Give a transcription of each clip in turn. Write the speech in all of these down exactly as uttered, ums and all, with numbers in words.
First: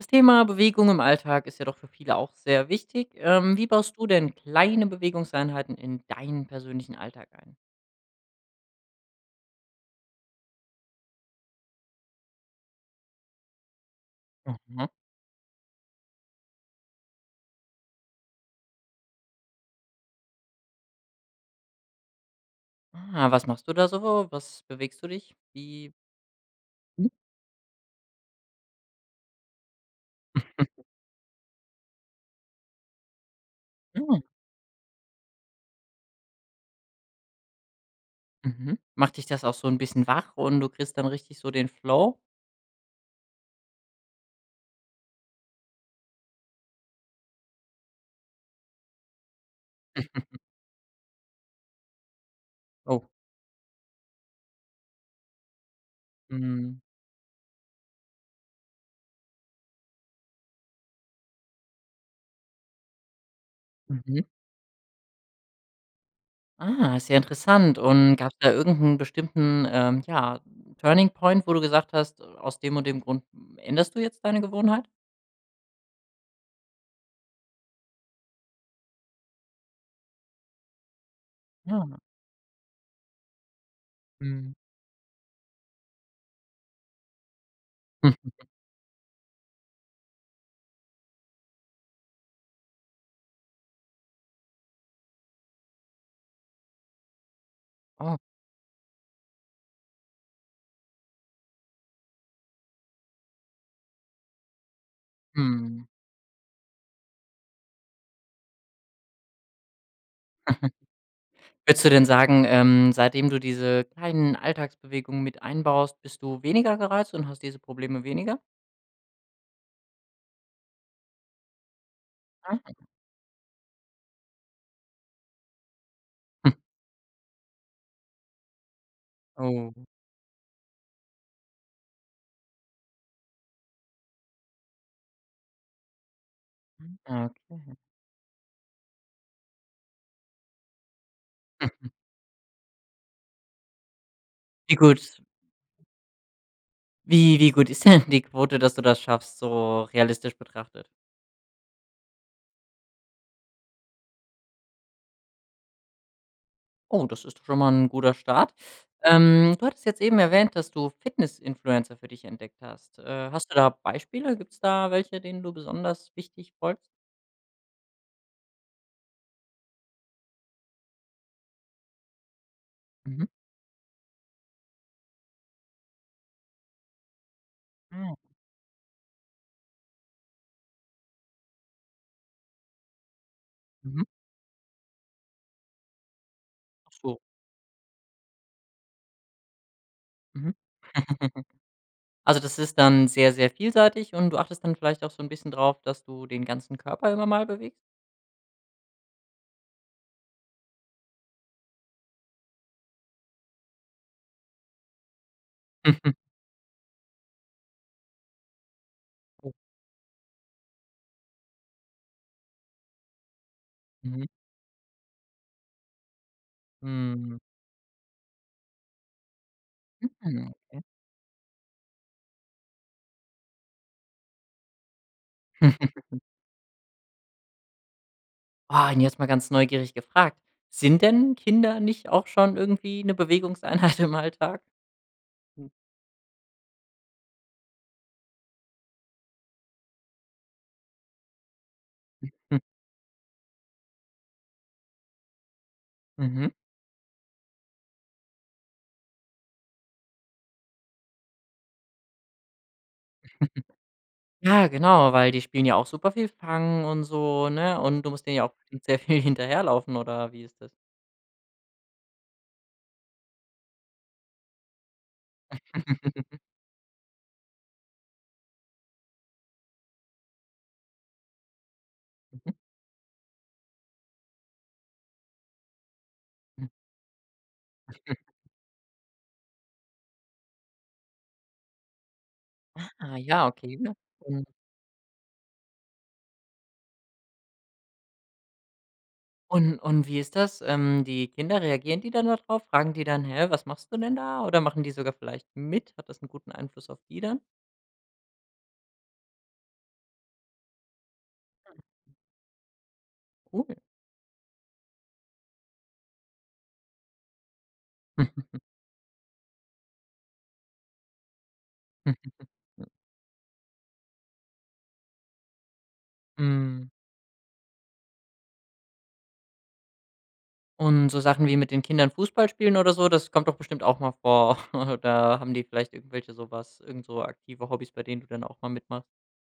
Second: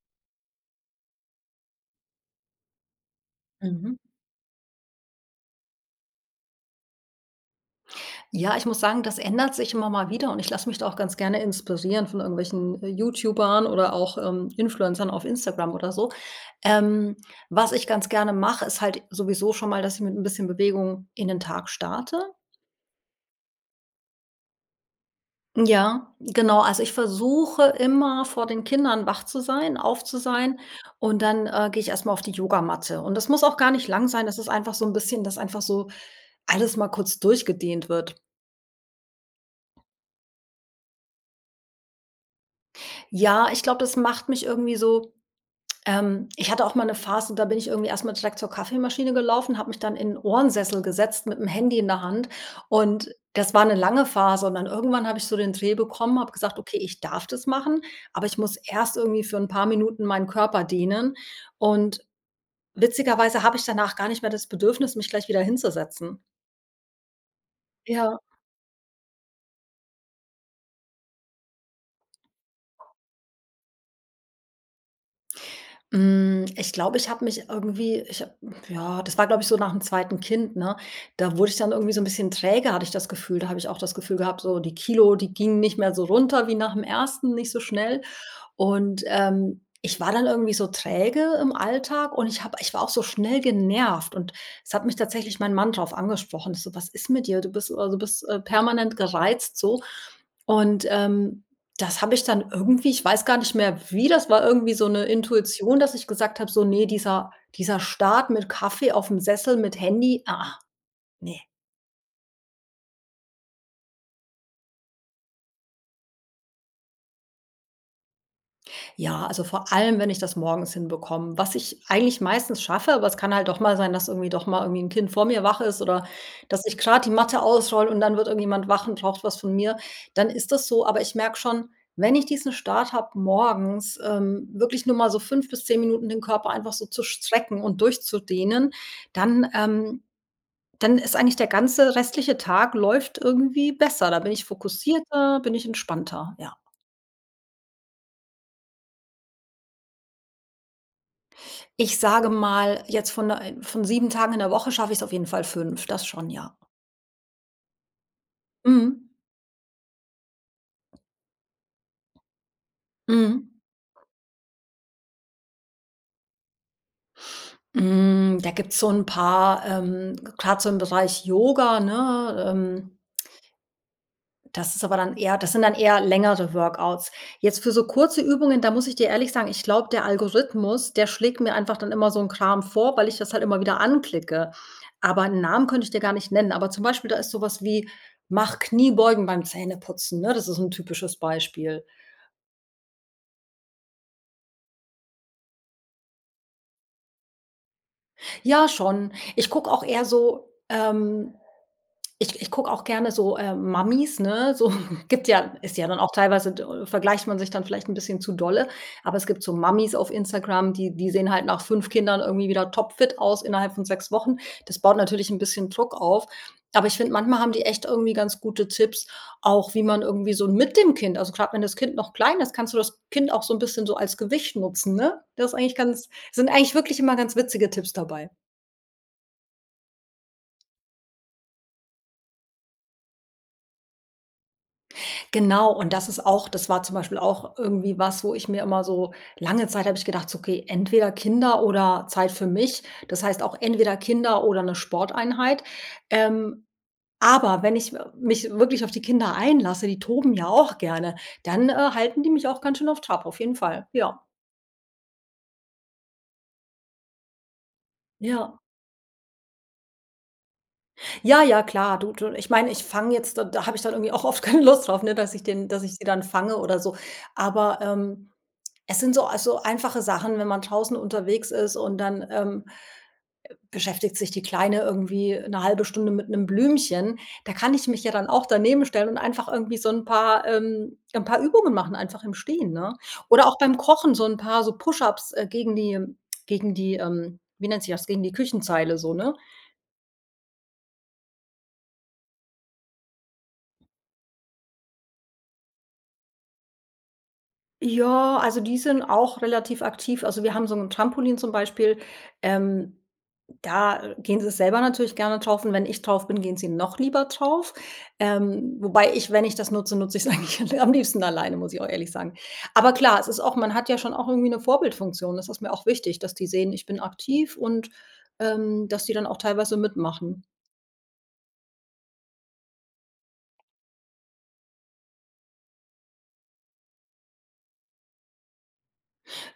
Das Thema Bewegung im Alltag ist ja doch für viele auch sehr wichtig. Ähm, wie Mhm. baust du denn kleine Bewegungseinheiten in deinen persönlichen Alltag ein? Ja, ich muss sagen, das ändert sich immer mal wieder und ich lasse mich da auch ganz gerne inspirieren von irgendwelchen YouTubern oder auch, ähm, Mhm. Influencern auf Instagram oder so. Ähm, was ich ganz gerne mache, ist halt sowieso schon mal, dass ich mit 'n bisschen Bewegung in den Tag starte. Ah, was machst du da so? Was bewegst du dich? Wie Ja, genau, also ich Hm? versuche immer vor den Kindern wach zu sein, auf zu sein und dann, äh, gehe ich erst mal auf die Yogamatte. Und das muss auch gar nicht lang sein, Hm. das ist einfach so 'n bisschen, dass einfach so alles mal kurz durchgedehnt wird. Mhm, macht dich das auch so 'n bisschen wach und du kriegst dann richtig so den Flow? Ja, ich glaube das macht mich irgendwie so, ähm ich hatte auch mal 'ne Phase, da bin ich irgendwie erst mal direkt zur Kaffeemaschine gelaufen, habe mich dann in 'nen Ohrensessel gesetzt mit'm Handy in der Hand Oh. und das war 'ne lange Phase und dann irgendwann habe ich so den Dreh bekommen, habe gesagt: „Okay, Mhm. ich darf das machen, aber ich muss erst irgendwie für 'n paar Minuten meinen Körper dehnen.“ Und witzigerweise habe ich danach gar nicht Mhm. mehr das Bedürfnis, mich gleich wieder hinzusetzen. Ah, ist ja interessant. Und Ja. gab's da irgend 'n bestimmten ähm ja, Turning-Point, wo du gesagt hast, aus dem und dem Grund, änderst du jetzt deine Gewohnheit? Hm, ich glaube, ich habe mich irgendwie ich habe ja, das war, glaube ich, so nach dem zweiten Kind, ne? Da wurde ich dann irgendwie Ja. so 'n bisschen träge, hatte ich das Gefühl. Da habe ich auch das Gefühl gehabt Mhm. so die Kilo, die gingen nicht mehr so runter wie nach dem ersten, nicht so schnell. Und, ähm, ich war dann irgendwie so träge im Alltag und ich habe ich war auch so schnell genervt und es hat mich tatsächlich mein Mann drauf angesprochen. So: „Was ist mit dir? Du bist immer so du Ah. bist permanent gereizt.“ So. Und, ähm, das habe ich dann irgendwie ich weiß gar nicht mehr wie das war irgendwie so 'ne Intuition, Mhm. dass ich gesagt habe so: „Ne, dieser dieser Start mit Kaffee aufm Sessel, mit Handy, ah, ah, ne.“ Würdest du denn sagen, ähm seitdem du diese kleinen Alltagsbewegungen mit einbaust, bist du weniger gereizt und hast diese Probleme weniger? Ja, also vor allem, wenn ich das morgens hinbekomme. Was ich eigentlich meistens Mhm. schaffe, aber es kann halt doch mal sein, dass irgendwie doch mal irgendwie 'n Kind vor mir wach ist oder Hm. dass ich grad die Matte ausrolle und dann wird irgendjemand wach und braucht was von mir, Oh. dann ist das so. Aber ich merke schon, wenn ich diesen Start habe morgens, ähm, wirklich nur mal so fünf bis zehn Minuten den Körper einfach so Hm, zu ja, strecken okay. und durchzudehnen, dann, ähm dann ist eigentlich der ganze restliche Tag läuft irgendwie besser. Da bin ich Wie gut fokussierter, bin ich entspannter, ja. wie wie gut ist denn die Quote, dass du das schaffst, so realistisch betrachtet? Ich sage mal, jetzt von, äh von sieben Tagen in der Woche schaffe ich es auf jeden Fall fünf. Das schon, ja. Oh, das ist doch schon mal 'n guter Start. Mhm. Ähm, du hattest jetzt eben erwähnt, dass du Fitness-Influencer für dich entdeckt hast. Äh, Mhm. hast du da Beispiele? Gibt's da welche, denen du besonders wichtig folgst? Hm, da gibt's so 'n paar, ähm, grad so im Bereich Yoga, ne, ähm. Mhm. Das ist aber dann eher das sind dann eher längere Workouts. Jetzt für so Ah. kurze Übungen, da muss ich dir ehrlich sagen, ich glaube, der Algorithmus, der schlägt mir einfach dann immer so 'n Kram vor, weil ich das halt immer wieder Mhm. anklicke. Aber 'n Namen könnte ich dir gar nicht nennen. Aber, zum Beispiel, da So. ist sowas wie „Mach Kniebeugen beim Zähneputzen“, ne? Das Mhm. ist 'n typisches Beispiel. Also, das ist dann sehr, sehr vielseitig und du achtest dann vielleicht auch so 'n bisschen drauf, dass du den ganzen Körper immer mal bewegst? Ja schon, ich gucke auch eher so ähm, ich ich gucke auch gerne so, äh, Mamis, ne, so, gibt ja ist ja dann auch teilweise d vergleicht man sich dann vielleicht 'n bisschen zu dolle. Aber es gibt so Oh. Mamis auf Instagram, die die sehen halt nach fünf Kindern irgendwie wieder topfit aus innerhalb von sechs Mhm. Wochen. Das baut natürlich 'n bisschen Druck auf. Aber ich finde, Mhm. manchmal haben die echt irgendwie ganz gute Tipps, auch wie man irgendwie so Mhm. mit Okay. dem Kind also grad wenn das Kind noch klein ist, kannst du das Kind auch so 'n bisschen so als Gewicht nutzen, ne? Das ist eigentlich ganz sind eigentlich wirklich immer ganz witzige Tipps dabei. Ah, und jetzt mal ganz neugierig gefragt: „Sind denn Kinder nicht auch schon irgendwie 'ne Bewegungseinheit im Alltag?“ Genau, [unintelligible] und das ist auch das war zum Beispiel auch irgendwie was, wo ich mir immer so lange Zeit hab ich gedacht so: „Okay, entweder Kinder oder Zeit für Mhm. mich.“ Das heißt auch entweder Kinder oder 'ne Sporteinheit. Mhm. Ähm, aber wenn ich m mich wirklich auf die Kinder einlasse, die toben ja auch gerne, dann, äh, halten die mich auch ganz schön auf Trab, auf jeden Fall, ja. Ja, genau, weil die spielen ja auch super viel fangen und so, ne? Und du musst denen ja auch Ja. sehr viel hinterherlaufen oder wie ist das? Ja, ja klar, du du ich meine, ich fang jetzt d da habe ich dann irgendwie auch oft keine Lust drauf, ne, dass ich den dass ich sie dann fange oder so. Aber, ähm, es sind so also, einfache Sachen, wenn man draußen unterwegs ist und dann, Mhm. ähm beschäftigt sich die Kleine irgendwie 'ne halbe Stunde mit 'nem [unintelligible] Blümchen, da kann ich mich ja dann auch daneben stellen und einfach irgendwie so 'n paar ähm, 'n paar Übungen machen, einfach im Stehen, ne? Ah, Oder ja, auch beim okay. Kochen so 'n [unintelligible] paar, so push-ups, äh, gegen die gegen die, ähm wie nennt sich das gegen die Küchenzeile so ne? Und und wie ist das? Ähm, die Kinder reagieren die dann da drauf? Fragen die dann: „Hä, was machst du denn da?“ Oder machen die sogar vielleicht mit? Hat das 'n guten Einfluss auf die dann? Ja, also, die sind auch relativ aktiv, also wir haben so 'n Trampolin zum Beispiel, ähm, Cool. da, gehen sie selber natürlich gerne drauf und wenn ich drauf bin, gehen sie noch lieber drauf. Ähm, wobei ich wenn ich das nutze, nutze ich's eigentlich l am liebsten alleine, muss ich auch ehrlich sagen. Aber klar, es ist auch man hat ja schon auch irgendwie eine Vorbildfunktion. Das ist mir auch wichtig, dass die sehen, ich Mhm. bin aktiv und, ähm, dass die dann auch teilweise mitmachen. Und so Sachen wie mit den Kindern Fußball spielen oder so, das kommt doch bestimmt auch mal vor. Oder haben die vielleicht irgendwelche sowas irgendso aktive Hobbys, bei denen du dann auch mal mitmachst.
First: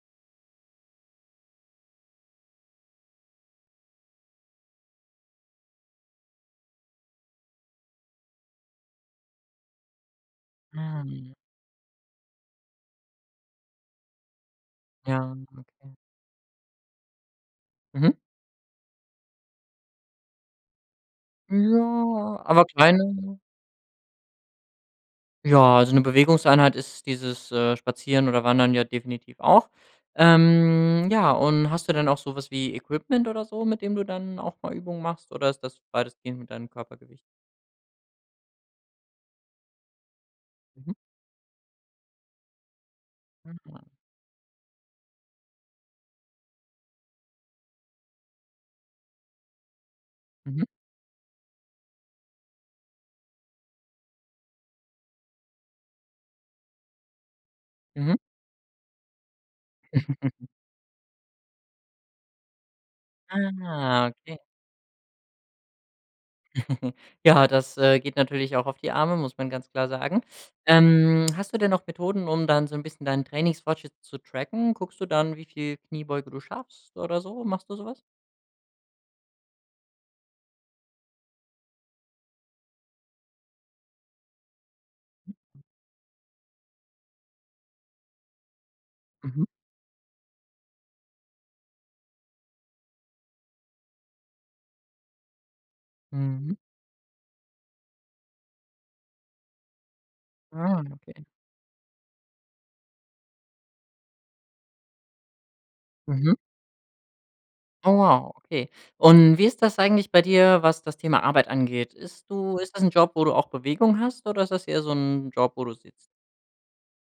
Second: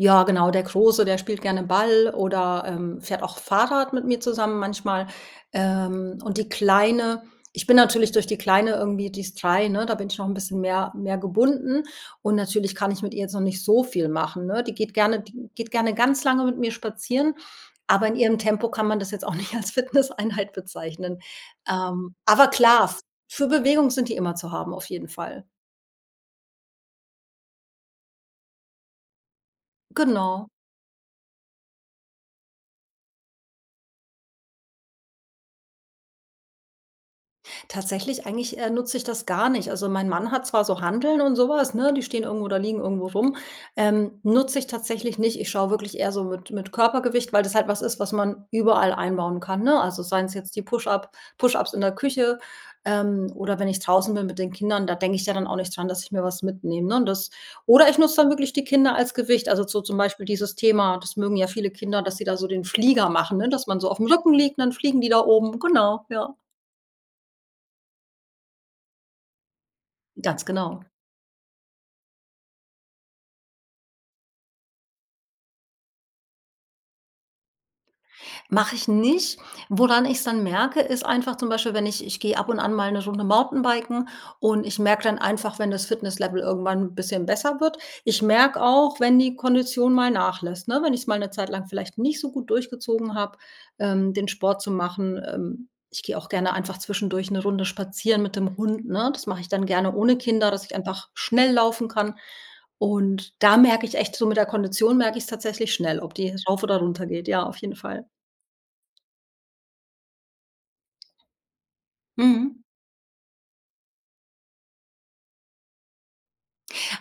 Ja genau, der Große, der spielt gerne Ball oder, ähm, fährt auch Fahrrad mit mir zusammen manchmal, ähm, und die Kleine ich bin natürlich durch die Kleine irgendwie die ist drei ne, da bin ich noch 'n bisschen mehr mehr [unintelligible] gebunden und natürlich kann ich mit ihr jetzt noch nicht so viel machen ne? Die geht gerne Ja, die geht gerne okay. ganz lange mit mir spazieren, aber in Mhm. ihrem Tempo kann man das jetzt auch nicht als Fitnesseinheit bezeichnen. Ähm, Ja, aber aber klar, kleine für Bewegung sind die immer zu haben auf jeden Fall. Ja, so 'ne Bewegungseinheit ist dieses, äh, Spazieren oder Wandern ja definitiv auch. Genau. Ähm, ja, und hast du denn auch so was wie Equipment oder so, mit dem du dann auch mal Übungen machst oder ist das weitestgehend mit deinem Körpergewicht? Tatsächlich eigentlich, äh, nutze ich das gar nicht. Also, mein Mann hat zwar so Mhm. Hanteln und sowas, ne? Die stehen irgendwo oder liegen irgendwo rum. Hm, ah. Ähm, nutze ich tatsächlich nicht, ich schaue wirklich eher so mit mit Körpergewicht, weil das halt was ist, was man überall einbauen kann, ne? Also, seien es jetzt die Mhm. Push-up Push-ups in der Küche, ähm, oder wenn ich draußen bin mit den Kindern, da denke ich ja dann auch nicht dran, dass ich mir was mitnehme, ne? Das oder ich Mhm. nutze da wirklich die Kinder als Gewicht, also, so zum Beispiel dieses Thema das mögen ja viele Kinder, dass sie da so den Flieger machen, ne, dass man so Ah, auf'm Rücken okay. liegt, dann fliegen die da oben, genau, ja. Ja, das, äh, geht natürlich auch auf die Arme, muss man ganz klar sagen. Ganz genau. Ähm, hast du denn noch Methoden, um dann so 'n bisschen deinen Trainingsfortschritt zu tracken? Guckst du dann, wie viel Kniebeuge du schaffst oder so, machst du so was? Mache ich nicht. Woran ich's dann merke, ist einfach zum Beispiel, wenn ich ich gehe ab und an mal 'ne Runde Mountainbiken und ich merke dann einfach, Mhm. wenn das Fitnesslevel irgendwann 'n bisschen besser wird. Ich merke auch wenn die Mhm. Kondition mal nachlässt, ne, wenn ich es mal 'ne Zeit lang vielleicht nicht so gut durchgezogen habe, ähm, den Sport zu machen. Ähm, ich gehe auch gerne Mhm. einfach zwischendurch 'ne Runde spazieren mit dem Hund, ne? Das mache ich dann gerne ohne Kinder, dass ich Ah, einfach okay. schnell laufen kann. Und da merke ich echt so mit der Kondition merke ich es tatsächlich schnell, ob die Mhm. rauf oder runter geht, ja, auf jeden Oh Fall. wow, okay. Und, wie ist das eigentlich bei dir, was das Thema Arbeit angeht? Ist du Mhm. ist das 'n Job, wo du auch Bewegung hast oder ist das eher so 'n Job, wo du sitzt?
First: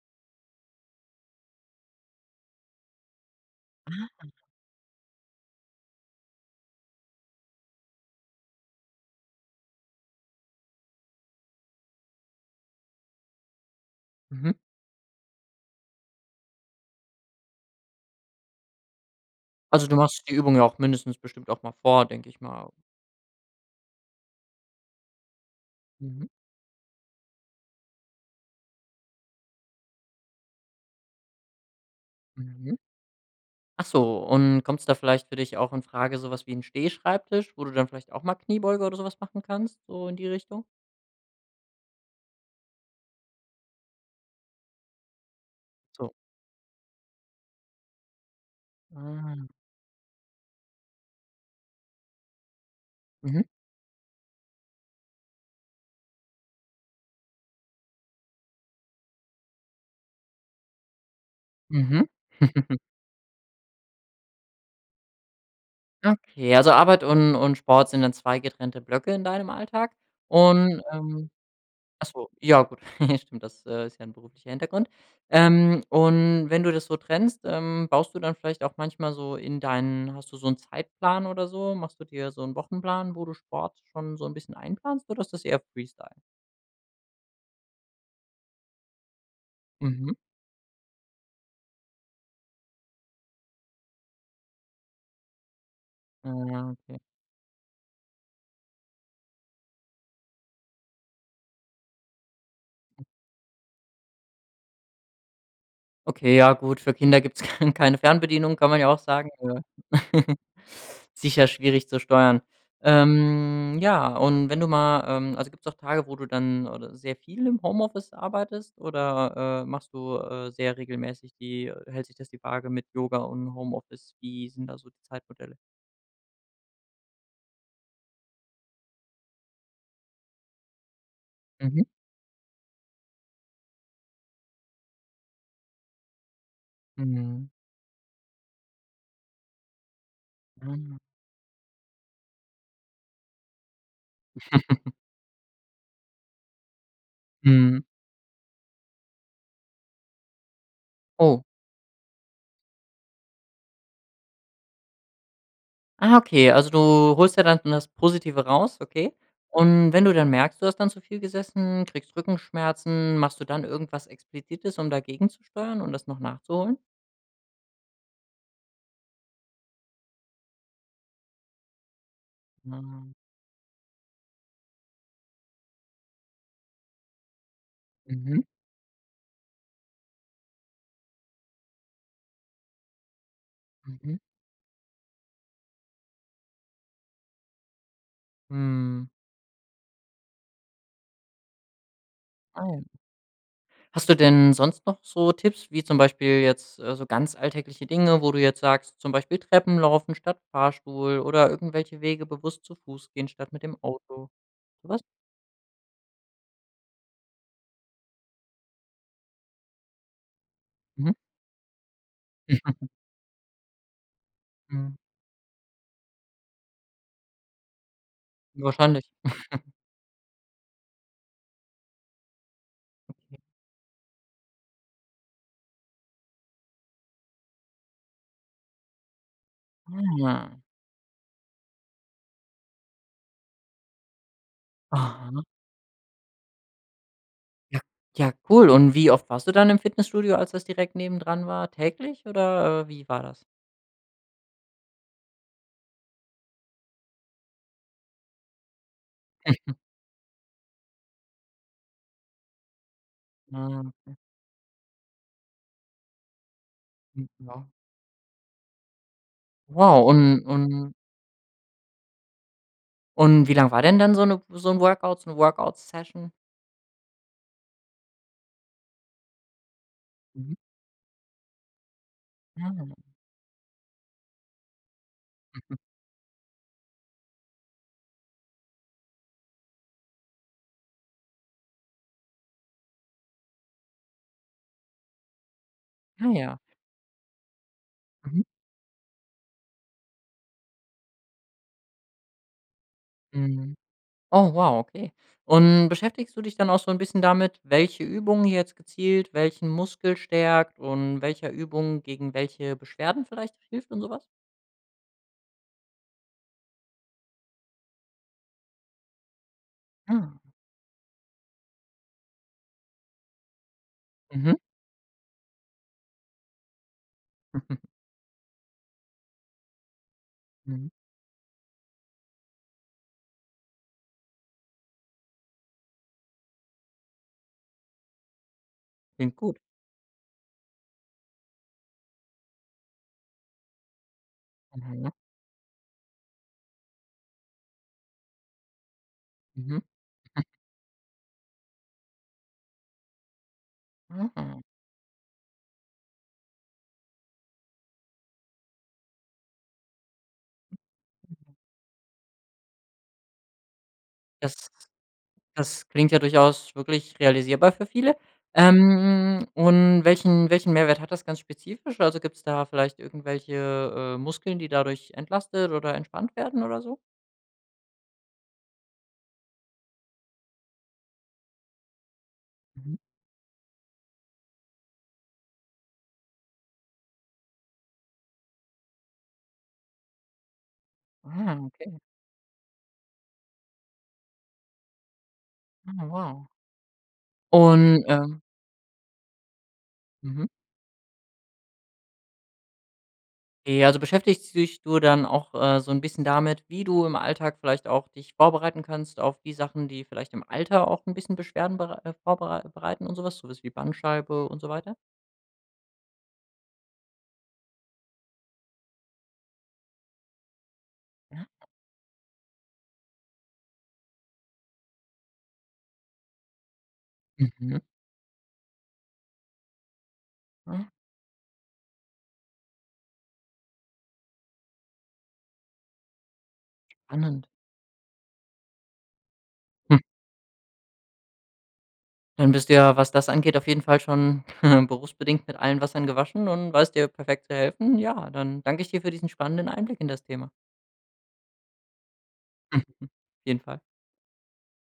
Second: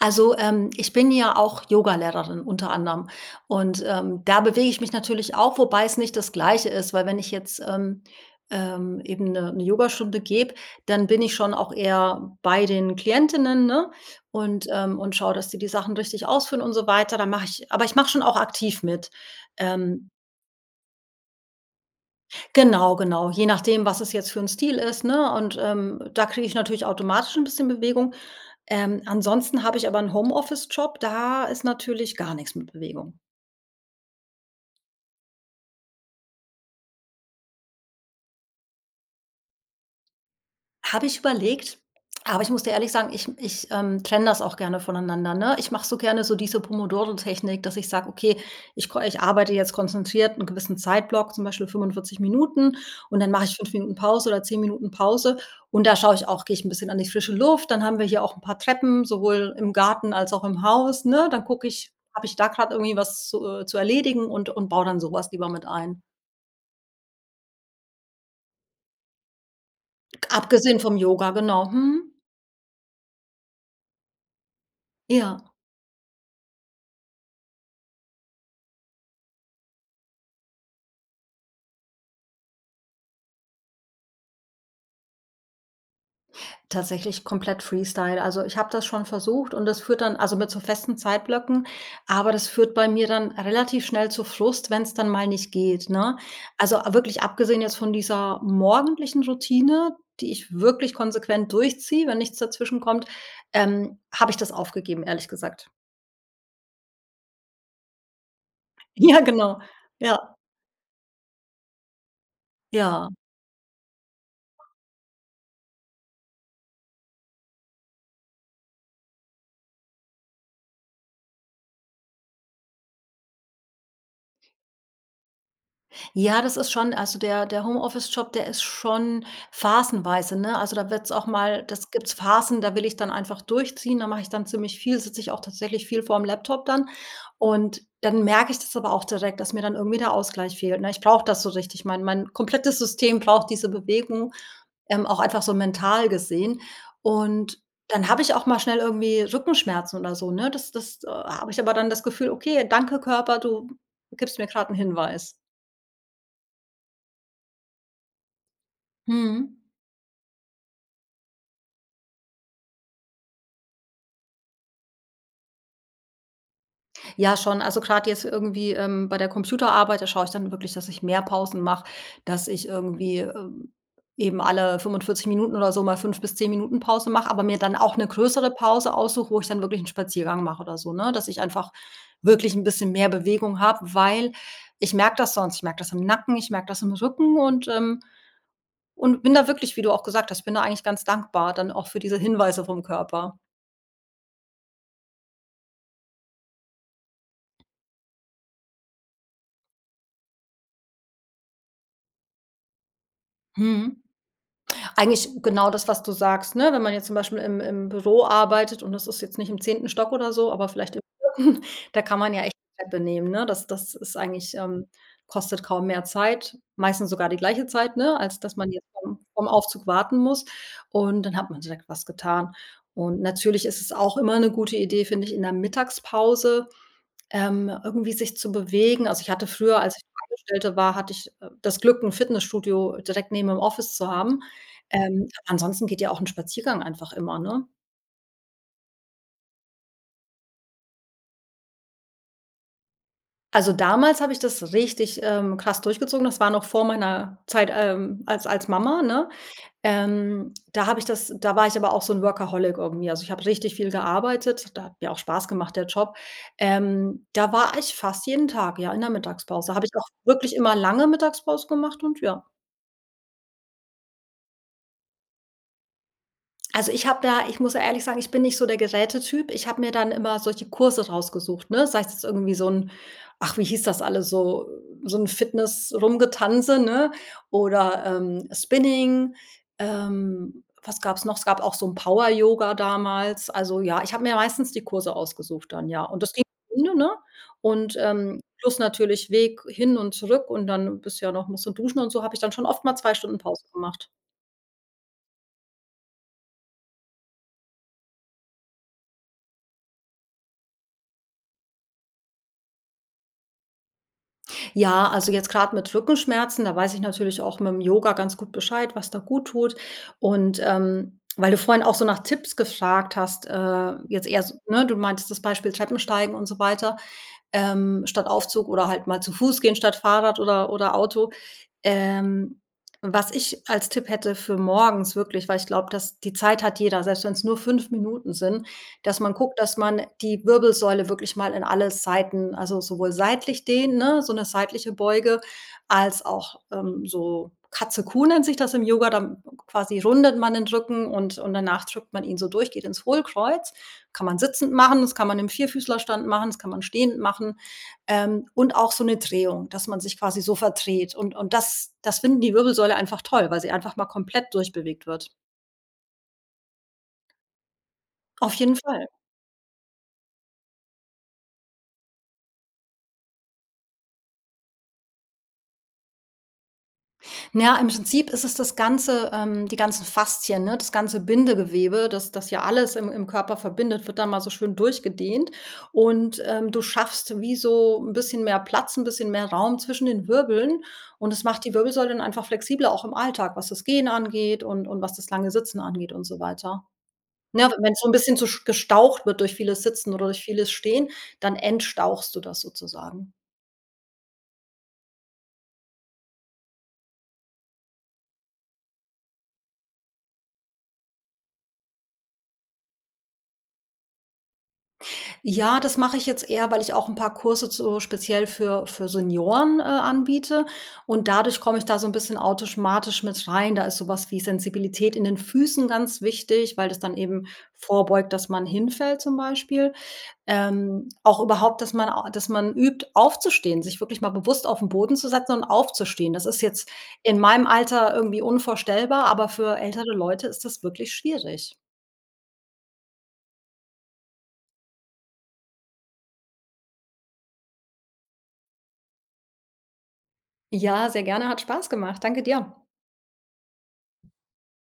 Also, ähm, ich bin ja auch Yogalehrerin unter anderem und, ähm, Ah. da bewege ich mich natürlich auch, wobei es nicht das Gleiche ist. Weil wenn ich jetzt, ähm, ähm, eben 'ne 'ne Yogastunde gebe, dann bin ich schon auch eher bei den Klientinnen, ne, Mhm. und, ähm und schaue, dass die die Sachen richtig ausführen und so weiter. Dann mache ich aber ich mache schon auch aktiv mit, Also, du ähm. machst die Übung ja auch mindestens bestimmt auch mal vor, denke ich mal. Genau, genau, je nachdem was es jetzt für'n Stil ist, ne? Und, ähm, da Mhm. kriege ich natürlich automatisch 'n bisschen Bewegung. Ähm, ansonsten habe ich aber 'n Homeoffice-Job, da ist natürlich gar nix mit Mhm. Bewegung. Ach so, und kommt's da vielleicht für dich auch infrage so was wie 'n Stehschreibtisch, wo du dann vielleicht auch mal Kniebeuge oder so was machen kannst so in die Richtung? Habe ich überlegt, aber ich muss dir ehrlich sagen: ich ich, ähm, trenne das auch gerne voneinander, ne? Ich mache so So. gerne so diese Pomodoro-Technik, dass ich sage: „Okay ich ko ich Ah. arbeite jetzt konzentriert 'n gewissen Zeitblock zum Beispiel fünfundvierzig Minuten und dann Mhm. mache ich fünf Minuten Pause oder zehn Minuten Pause und da schaue ich auch gehe ich 'n bisschen an die frische Luft, dann haben wir hier auch 'n paar Treppen, sowohl im Garten, als auch im Haus, ne? Dann gucke ich: Mhm. habe ich da grad irgendwie was zu, äh, zu erledigen?“ und und baue dann sowas lieber mit ein. Okay, also, Arbeit und und Sport sind dann zwei getrennte Blöcke in deinem Alltag. Abgesehen Und, vom ähm Yoga genau. ach Mhm. so, ja gut, stimmt, das, äh, ist ja 'n beruflicher Hintergrund. Ja. Ähm, und wenn du das so trennst, ähm, baust du dann vielleicht auch manchmal so in deinen hast du so 'n Zeitplan oder so? Machst du dir so 'n Wochenplan, wo du Sport schon so 'n bisschen einplanst oder ist das eher freestyle? Tatsächlich komplett freestyle, also, ich habe das schon versucht und das führt Mhm. dann also, mit so festen Zeitblöcken, aber das führt bei mir dann relativ schnell zu Frust, wenn's dann mal nicht geht, ne? Ah ja, Also, okay. wirklich abgesehen jetzt von dieser morgendlichen Routine, die ich wirklich konsequent durchziehe, wenn nichts dazwischen kommt, ähm, habe ich das aufgegeben ehrlich gesagt. Okay, ja, gut, für Kinder gibt's keine Fernbedienung, kann man ja auch Ja sagen. genau, Ne, ja. sicher schwierig zu steuern. Ja. Ähm, ja, und wenn du mal ähm, also, gibt's auch Tage, wo du dann oder sehr viel im Homeoffice arbeitest oder, äh, machst du, äh, sehr regelmäßig die hält sich das die Waage mit Yoga und Homeoffice? Wie sind da so die Zeitmodelle? Ja, das ist schon also, der der Homeoffice-Job, der ist schon phasenweise, ne? Also, da wird's auch mal Mhm. das gibt's Phasen da will ich dann einfach durchziehen, dann mache ich dann ziemlich viel, sitze ich auch tatsächlich viel vorm Laptop dann. Mhm. Und dann merke ich das aber auch direkt, dass mir dann irgendwie der Ausgleich fehlt, ne? Aha. Ich brauche das so richtig, mein mein komplettes System braucht diese Bewegung, ähm, auch einfach so mental gesehen. Und Mhm. dann habe ich auch mal schnell irgendwie Rückenschmerzen oder so, ne? Das das, äh Oh. habe ich aber dann das Gefühl: „Okay danke Körper, du gibst mir grad 'n Hinweis.“ Ah, okay, also, du holst ja dann das Positive raus, okay. Mhm. Und wenn du dann merkst, du hast dann zu viel gesessen, kriegst Rückenschmerzen, machst du dann irgendwas explizites, um dagegenzusteuern und das noch nachzuholen? Ja schon, also, grad jetzt irgendwie, ähm bei der Computerarbeit, da schaue ich dann wirklich, dass ich mehr Pausen mache, dass ich Ah. irgendwie, äh, eben alle fünfundvierzig Minuten oder so mal fünf bis zehn Minuten Pause mache, aber mir dann auch 'ne Mhm. größere Pause aussuche, wo ich dann wirklich 'n Spaziergang mache oder so, ne? Dass ich einfach wirklich 'n bisschen mehr Bewegung habe, Mhm. weil ich merke das sonst. Ich merke das im Nacken, ich merke das im Rücken und, ähm Mm. und bin da wirklich, wie du auch gesagt hast ich bin da eigentlich ganz dankbar dann auch für diese Hinweise Ah, ja. vom Körper. Hast du denn sonst noch so Tipps wie zum Beispiel jetzt, äh, so ganz alltägliche Dinge, wo du jetzt sagst zum Beispiel Treppen laufen statt Fahrstuhl oder irgendwelche Wege bewusst zu Fuß gehen statt mit dem Mhm, Auto, so was? eigentlich genau das, was du sagst ne? Wenn man jetzt zum Beispiel im im Büro arbeitet und das ist jetzt nicht im zehnten Stock oder so, aber vielleicht im Mhm. vierten da kann man ja echt die Treppe nehmen, ne? Das das ist eigentlich ähm, Mhm. kostet kaum mehr Zeit, meistens sogar die gleiche Zeit, ne? Als dass man jetzt Wahrscheinlich. vorm vorm Aufzug warten muss. Und dann hat man direkt was getan. Und Okay. natürlich ist es auch immer 'ne gute Idee, finde ich, in der Mittagspause, ähm, irgendwie sich zu bewegen. Also, ich hatte früher als ich noch Ah. Angestellte war, hatte ich, äh, das Glück, 'n Fitnessstudio direkt neben dem Office zu haben. Ähm, Aha. ansonsten geht ja auch 'n Spaziergang einfach immer, ne? Ja, ja cool. Und wie oft warst du dann im Fitnessstudio, als das direkt nebendran war? Täglich oder, äh, wie war das? Also, damals habe ich das richtig, ähm, krass durchgezogen. Das war noch vor meiner Zeit, ähm, als als Mama, ne? Ähm, da habe ich das da war ich aber auch so 'n Workaholic irgendwie. Also, ich habe richtig Ah, viel ókay. gearbeitet, der hat mir auch Spaß gemacht der Job. Ähm, Mm, da ja. war ich fast jeden Tag, ja, in der Mittagspause. Habe ich Wow, auch und wirklich immer und lange Mittagspause gemacht und ja. Und wie lang war denn dann so 'ne so 'n Workout, so 'ne Work-Out Session? Also, ich habe ja ich muss ehrlich sagen, ich bin nicht so der Geräte-Typ. Ich habe mir dann immer Mhm. solche Kurse rausgesucht, ne? Sei es irgendwie so 'n Ah. ach, wie hieß das alles so so 'n Fitness-Rumgetanze, ne? Oder, ähm, Spinning. Ähm, was gab's noch? Es gab auch so 'n Power Yoga damals. Also, ja, ich habe mir meistens die Kurse ausgesucht dann, ja. Und Ah, das ging ja. [unintelligible] ne? Und, ähm, Mhm. plus natürlich Weg hin und zurück und dann bist ja noch musst du duschen und so habe ich dann schon oft mal zwei Stunden Pause Mhm. gemacht. Oh wow, okay. Und beschäftigst du dich dann auch so 'n bisschen damit, welche Übung jetzt gezielt welchen Muskel stärkt und welcher Übung gegen welche Beschwerden vielleicht hilft und so was? Ja, also, jetzt grad mit Rückenschmerzen, da weiß ich natürlich auch mit'm Yoga ganz gut Bescheid was da gut tut Ah. und, ähm, weil du vorhin auch so nach Tipps gefragt hast, äh, jetzt eher so Mhm. ne, du meintest das Beispiel Treppensteigen und so weiter, ähm, statt Aufzug oder halt mal zu Fuß gehen statt Fahrrad oder Mhm. oder Auto. Ähm, was ich als Tipp hätte für morgens wirklich, weil ich glaube, dass die Zeit hat jeder, selbst wenn's nur fünf Minuten sind, dass man Klingt gut. guckt, dass man die Wirbelsäule wirklich mal in alle Seiten, also, sowohl seitlich dehnen, ne, so 'ne seitliche Mhm. Beuge, als auch, ähm, so „Katze Kuh“ nennt sich das im Yoga, dann Mhm. quasi rundet man den Rücken und und danach drückt man ihn so durch, geht ins Hohlkreuz. Kann man Aha. sitzend machen, das kann man im Vierfüßlerstand machen, das kann man stehend machen, ähm, und auch so 'ne Drehung, dass man sich quasi so verdreht und und [unintelligible] das das finden die Wirbelsäule einfach toll, weil sie einfach mal komplett Das durch bewegt wird. das klingt ja durchaus wirklich realisierbar für viele. Auf jeden Fall. Ähm, und welchen welchen Mehrwert hat das ganz spezifisch? Also, gibt's da vielleicht irgendwelche, äh, Muskeln, die dadurch entlastet oder entspannt werden oder so? Na, im Prinzip ist es das Ganze, ähm die ganzen Faszien, ne? Das ganze Bindegewebe, das das ja alles Mhm. im im Körper verbindet, wird da mal so schön durch gedehnt. Und, ähm, du schaffst wie so 'n bisschen mehr Platz, 'n bisschen mehr Raum zwischen den Wirbeln und das Ah, macht die okay. Wirbelsäule dann einfach flexibler auch im Alltag, was das Gehen angeht und und was das lange Sitzen Ah, angeht und so wow. weiter. Ne, w wenn's Und, so 'n bisschen ähm zu sch gestaucht wird durch vieles Sitzen oder durch Mhm. vieles Stehen, dann entstauchst du das sozusagen. Okay, also, beschäftigst dich du dann auch, äh, so 'n bisschen damit, wie du im Alltag vielleicht auch dich vorbereiten kannst auf die Sachen, die vielleicht im Alter auch 'n bisschen Beschwerden berei äh, vorbereit bereiten und so was, so was wie Bandscheibe und so weiter? Ja, das mache ich jetzt eher, weil ich auch 'n paar Kurse zu speziell für für Senioren, äh, anbiete und Ja. dadurch komme ich da so 'n bisschen autischmatisch mit rein. Da ist sowas wie Sensibilität in den Füßen ganz wichtig, weil das dann eben Mhm. vorbeugt, dass man hinfällt zum Beispiel. Ah. Ähm, auch überhaupt, dass man au dass man übt, aufzustehen, sich wirklich mal bewusst auf 'n Boden zu setzen und aufzustehen. Das ist jetzt in Spannend. meinem Alter irgendwie unvorstellbar, aber für ältere Leute ist das wirklich schwierig. Dann bist du ja, was das angeht, auf jeden Fall schon berufsbedingt mit allen Wassern gewaschen und weißt dir perfekt zu helfen? Ja, dann danke ich dir für diesen spannenden Einblick in das Thema. Ja, sehr gerne, hat Spaß gemacht. Danke dir. Auf jeden Fall.